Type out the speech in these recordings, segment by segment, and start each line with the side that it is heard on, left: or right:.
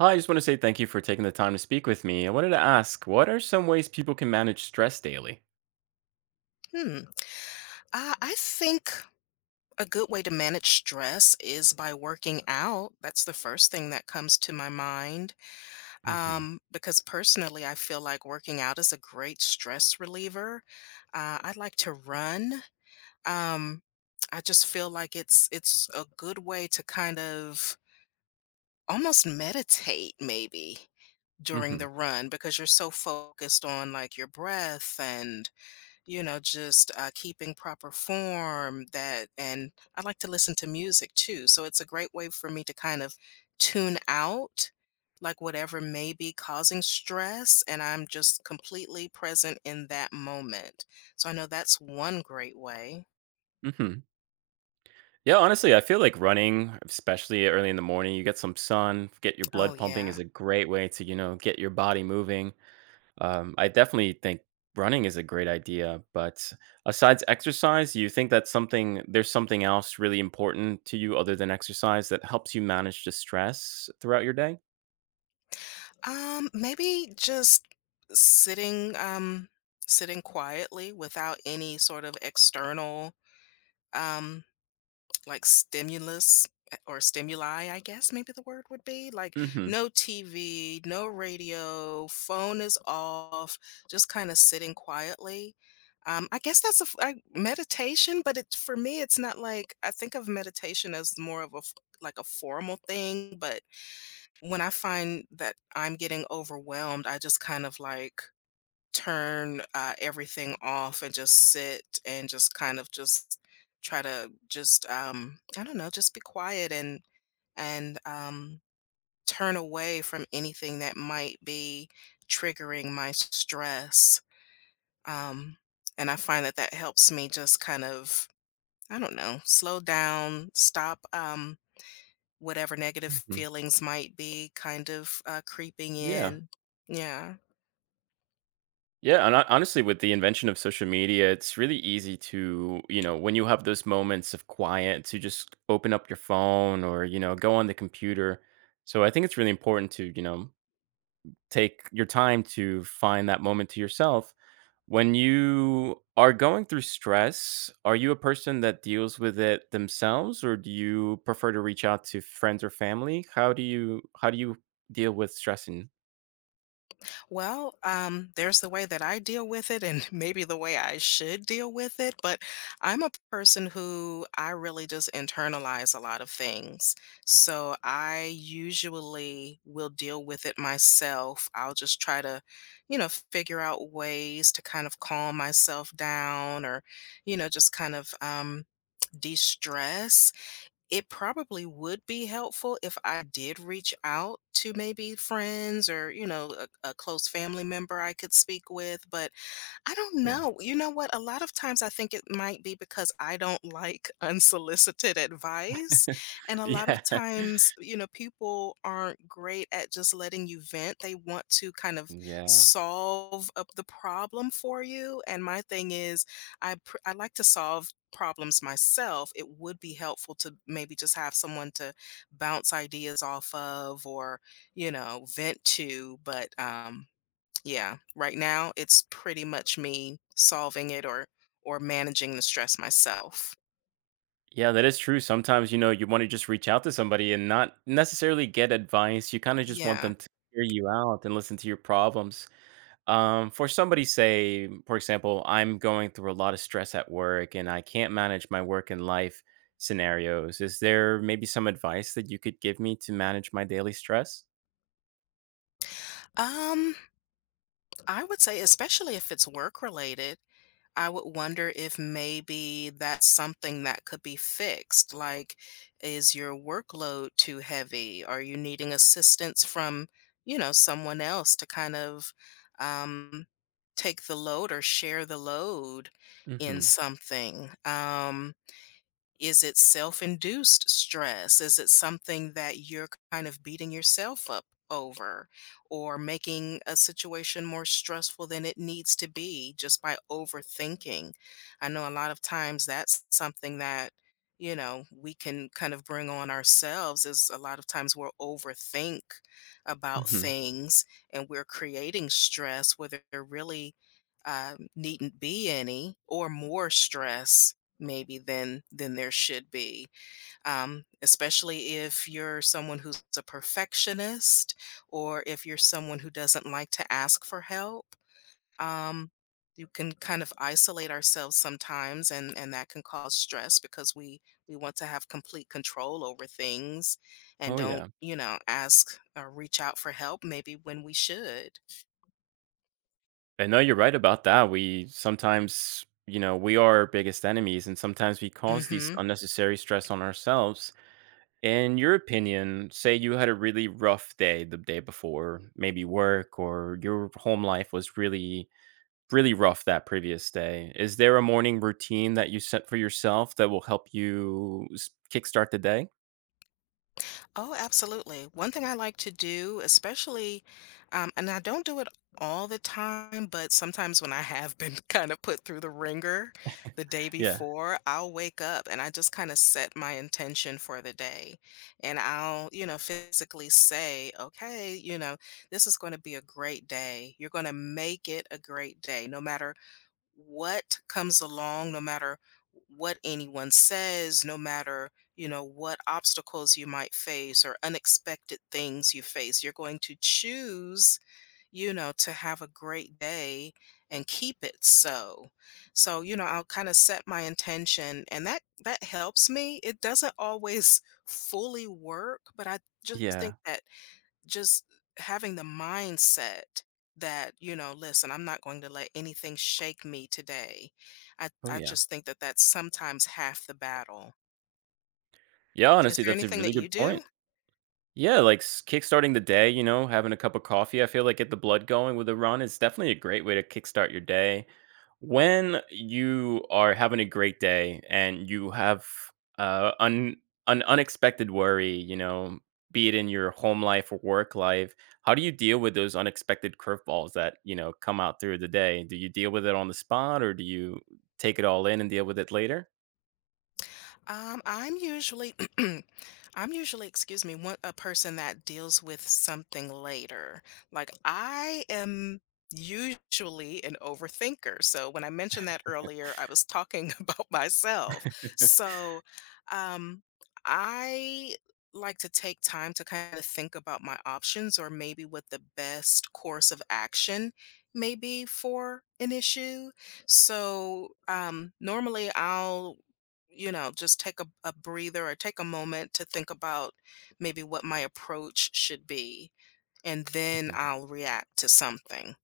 right: Hi, I just want to say thank you for taking the time to speak with me. I wanted to ask, what are some ways people can manage stress daily?
left: Hmm. I think a good way to manage stress is by working out. That's the first thing that comes to my mind.
right: Hmm.
left: Because personally, I feel like working out is a great stress reliever. I like to run. Um, I just feel like it's a good way to kind of almost meditate, maybe, during
right: Hmm.
left: the run because you're so focused on like your breath and. Keeping proper form, that, and I like to listen to music too, so it's a great way for me to kind of tune out, like, whatever may be causing stress, and I'm just completely present in that moment. So I know that's one great way.
right: Hmm. Yeah, honestly, I feel like running, especially early in the morning, you get some sun, get your
left: Oh,
right: blood pumping is
left: yeah.
right: a great way to get your body moving. I definitely think running is a great idea. But besides exercise, you think that there's something else really important to you other than exercise that helps you manage the stress throughout your day?
left: Maybe just sitting, sitting quietly without any sort of external, um like stimulus or stimuli, I guess maybe the word would be like
right: Hmm.
left: no TV, no radio, phone is off, just kind of sitting quietly. I guess that's meditation, but it, for me, it's not like— I think of meditation as more of like a formal thing. But when I find that I'm getting overwhelmed, I just kind of like turn everything off and just sit and just kind of just try to just I don't know, just be quiet and and turn away from anything that might be triggering my stress, um and I find that that helps me just kind of, I don't know, slow down, stop, whatever negative
right: Hmm.
left: feelings might be kind of creeping
right: Yeah.
left: in. Yeah.
right: Yeah, and honestly, with the invention of social media, it's really easy to when you have those moments of quiet, to just open up your phone or go on the computer. So I think it's really important to take your time to find that moment to yourself. When you are going through stress, are you a person that deals with it themselves or do you prefer to reach out to friends or family? How do you deal with stress and
left: Well, there's the way that I deal with it and maybe the way I should deal with it, but I'm a person who— I really just internalize a lot of things. So I usually will deal with it myself. I'll just try to, you know, figure out ways to kind of calm myself down, or, you know, just kind of de-stress. It probably would be helpful if I did reach out to maybe friends or, you know, a close family member I could speak with, but I don't
right: yeah.
left: know. You know what? A lot of times I think it might be because I don't like unsolicited advice. And a lot
right: Yeah.
left: of times, you know, people aren't great at just letting you vent. They want to kind of
right: Yeah.
left: solve up the problem for you. And my thing is, I like to solve problems myself. It would be helpful to maybe just have someone to bounce ideas off of, or, you know, vent to, but yeah, right now it's pretty much me solving it, or managing the stress myself.
right: Yeah, that is true. Sometimes you want to just reach out to somebody and not necessarily get advice. You kind of just want
left: Yeah.
right: them to hear you out and listen to your problems. For somebody, say, for example, I'm going through a lot of stress at work and I can't manage my work and life scenarios. Is there maybe some advice that you could give me to manage my daily stress?
left: Um, I would say, especially if it's work related, I would wonder if maybe that's something that could be fixed. Like, is your workload too heavy? Are you needing assistance from, you know, someone else to kind of um, take the load or share the load in
right: Mm-hmm.
left: something? Is it self-induced stress? Is it something that you're kind of beating yourself up over, or making a situation more stressful than it needs to be just by overthinking? I know a lot of times that's something that, you know, we can kind of bring on ourselves, is a lot of times we'll overthink about
right: Mm-hmm.
left: things, and we're creating stress where there really needn't be any, or more stress maybe than there should be. Especially if you're someone who's a perfectionist, or if you're someone who doesn't like to ask for help, um, you can kind of isolate ourselves sometimes, and that can cause stress because we want to have complete control over things and
right: Oh
left: don't,
right: yeah.
left: you know, ask or reach out for help maybe when we should.
right: I know you're right about that. We sometimes we are our biggest enemies and sometimes we cause these
left: Mhm.
right: unnecessary stress on ourselves. In your opinion, say you had a really rough day the day before, maybe work or your home life was really, really rough that previous day. Is there a morning routine that you set for yourself that will help you kickstart the day?
left: Oh, absolutely. One thing I like to do, especially, and I don't do it all the time, but sometimes when I have been kind of put through the ringer the day
right: Yeah.
left: before, I'll wake up and I just kind of set my intention for the day. And I'll, you know, physically say, okay, you know, this is going to be a great day. You're going to make it a great day, no matter what comes along, no matter what anyone says, no matter, you know, what obstacles you might face or unexpected things you face, you're going to choose, you know, to have a great day and keep it so. So, you know, I'll kind of set my intention, and that that helps me. It doesn't always fully work, but I just think
right: Yeah.
left: that just having the mindset that, you know, listen, I'm not going to let anything shake me today. i
right: Oh,
left: i
right: yeah.
left: just think that that's sometimes half the battle.
right: Yeah.
left: Is
right: Honestly,
left: there
right: that's a
left: anything
right: really
left: that you
right: good point.
left: do?
right: Yeah. Like kickstarting the day having a cup of coffee, I feel like get the blood going with a run is definitely a great way to kickstart your day. When you are having a great day and you have uh, un- an unexpected worry be it in your home life or work life, how do you deal with those unexpected curveballs that come out through the day? Do you deal with it on the spot or do you take it all in and deal with it later?
left: I'm usually, I'm usually, excuse me, one a person that deals with something later. Like I am usually an overthinker. So when I mentioned that earlier, I was talking about myself. So, um, I like to take time to kind of think about my options, or maybe what the best course of action may be for an issue. So, normally I'll, you know, just take a breather, or take a moment to think about maybe what my approach should be, and then I'll react to something.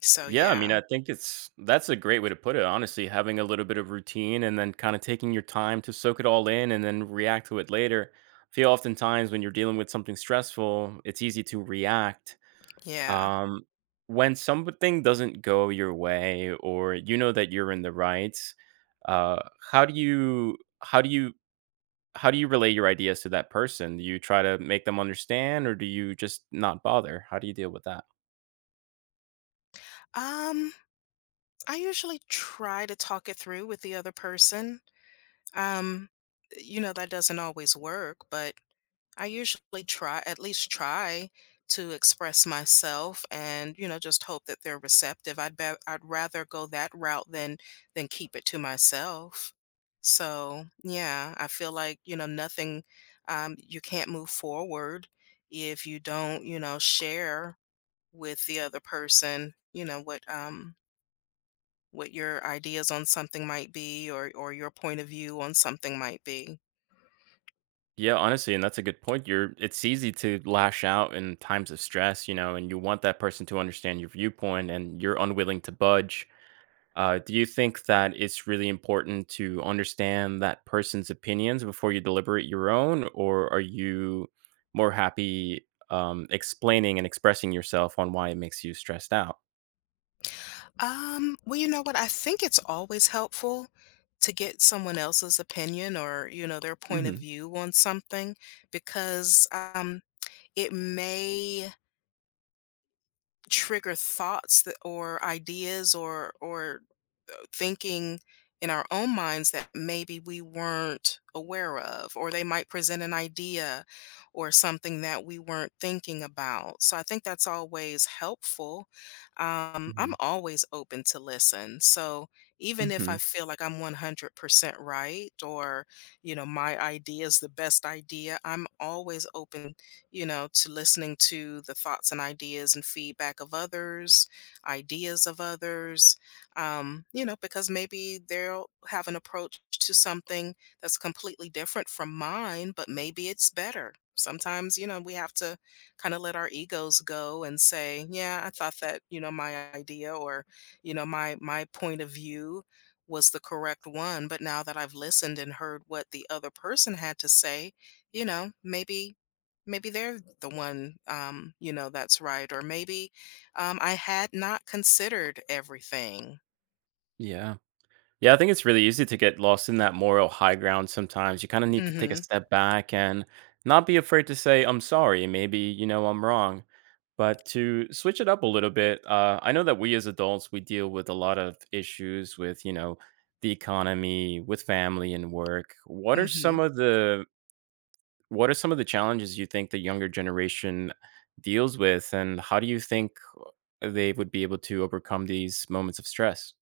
left: So
right: Yeah, I mean,
left: yeah,
right: I think it's that's a great way to put it, honestly, having a little bit of routine and then kind of taking your time to soak it all in and then react to it later. I feel oftentimes when you're dealing with something stressful, it's easy to react.
left: yeah.
right: Um, when something doesn't go your way or you know that you're in the right, uh, how do you how do you how do you relay your ideas to that person? Do you try to make them understand or do you just not bother? How do you deal with that?
left: Um, I usually try to talk it through with the other person. Um, you know, that doesn't always work, but I usually try, at least try, to express myself and, you know, just hope that they're receptive. I'd bet I'd rather go that route than keep it to myself. So, yeah, I feel like, you know, nothing— you can't move forward if you don't, you know, share with the other person, you know, what your ideas on something might be, or your point of view on something might be.
right: Yeah, honestly, and that's a good point. You're It's easy to lash out in times of stress and you want that person to understand your viewpoint and you're unwilling to budge. Do you think that it's really important to understand that person's opinions before you deliberate your own, or are you more happy explaining and expressing yourself on why it makes you stressed out?
left: Well, you know what? I think it's always helpful to get someone else's opinion, or, you know, their point of
right: Hmm.
left: view on something, because it may trigger thoughts that, or ideas, or thinking in our own minds that maybe we weren't aware of, or they might present an idea or something that we weren't thinking about. So I think that's always helpful.
right: Hmm.
left: I'm always open to listen. So even if I
right: Hmm.
left: feel like I'm 100% right, or, you know, my idea is the best idea, I'm always open, you know, to listening to the thoughts and ideas and feedback of others, ideas of others, you know, because maybe they'll have an approach to something that's completely different from mine, but maybe it's better. Sometimes, you know, we have to kind of let our egos go and say, yeah, I thought that, you know, my idea, or, you know, my point of view was the correct one, but now that I've listened and heard what the other person had to say, you know, maybe maybe they're the one, you know, that's right, or maybe I had not considered everything.
right: Yeah. Yeah, I think it's really easy to get lost in that moral high ground sometimes. You kind of need to take a
left: Mhm,
right: step back and not be afraid to say, I'm sorry, maybe I'm wrong. But to switch it up a little bit, I know that we as adults, we deal with a lot of issues with the economy, with family and work. What are some
left: mhm.
right: of the what are some of the challenges you think the younger generation deals with and how do you think they would be able to overcome these moments of stress?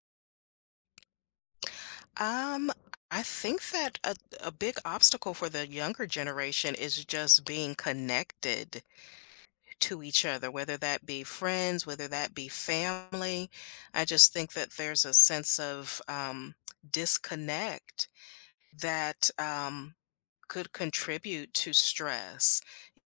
left: Um, I think that a big obstacle for the younger generation is just being connected to each other, whether that be friends, whether that be family. I just think that there's a sense of, disconnect that, could contribute to stress.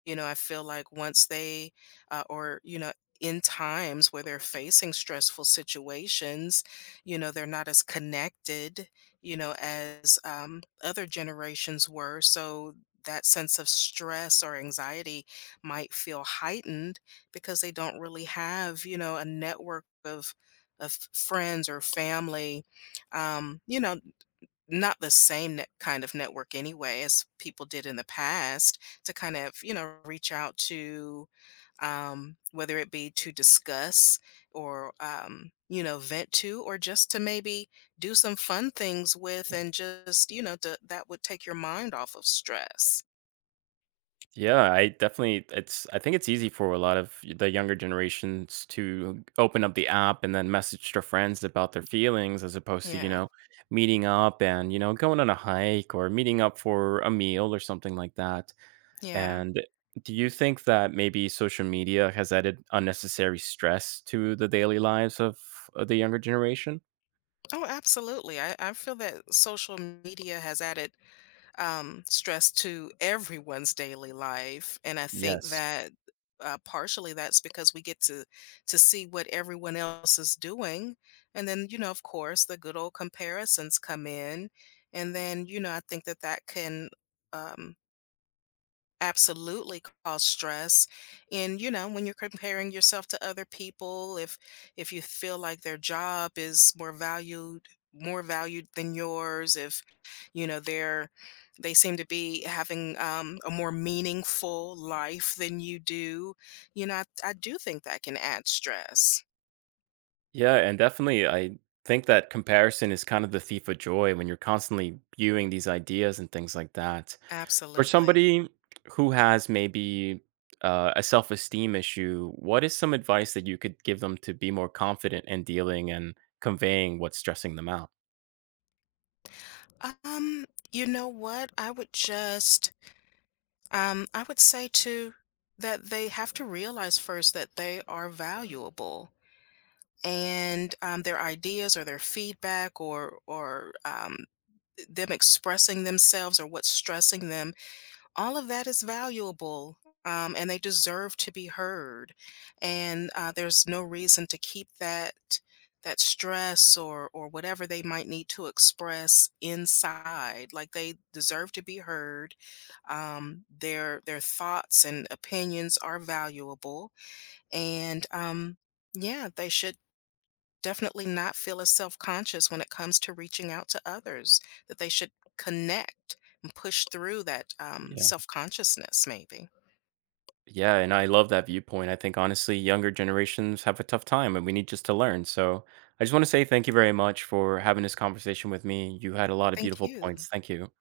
left: You know, I feel like once they, or, you know, in times where they're facing stressful situations, you know, they're not as connected, you know, as other generations were. So that sense of stress or anxiety might feel heightened because they don't really have, you know, a network of friends or family, you know, not the same net kind of network anyway as people did in the past to kind of, you know, reach out to, whether it be to discuss, or you know, vent to, or just to maybe do some fun things with and just, you know, to, that would take your mind off of stress.
right: Yeah, I definitely it's I think it's easy for a lot of the younger generations to open up the app and then message their friends about their feelings as opposed to
left: Yeah,
right: meeting up and going on a hike or meeting up for a meal or something like that.
left: yeah.
right: And do you think that maybe social media has added unnecessary stress to the daily lives of the younger generation?
left: Oh absolutely, I feel that social media has added, stress to everyone's daily life. And I think
right: Yes.
left: that partially that's because we get to see what everyone else is doing, and then, you know, of course, the good old comparisons come in, and then, you know, I think that that can. Um, Absolutely cause stress. And you know, when you're comparing yourself to other people, if you feel like their job is more valued, more valued than yours, if you know they're— they seem to be having, a more meaningful life than you do, you know, I do think that can add stress.
right: Yeah, and definitely, I think that comparison is kind of the thief of joy when you're constantly viewing these ideas and things like that. For
left: Absolutely.
right: somebody who has maybe a self esteem issue, what is some advice that you could give them to be more confident in dealing and conveying what's stressing them out?
left: um you know what, I would just— I would say too that they have to realize first that they are valuable, and their ideas, or their feedback, or them expressing themselves or what's stressing them, all of that is valuable. And they deserve to be heard, and there's no reason to keep that, that stress, or whatever they might need to express, inside. Like they deserve to be heard. Their thoughts and opinions are valuable, and yeah, they should definitely not feel as self-conscious when it comes to reaching out to others, that they should connect and push through that,
right: Yeah.
left: self-consciousness, maybe.
right: Yeah. And I love that viewpoint. I think honestly, younger generations have a tough time and we need just to learn. So I just want to say thank you very much for having this conversation with me. You had a lot of
left: Thank
right: beautiful
left: you.
right: points. Thank you.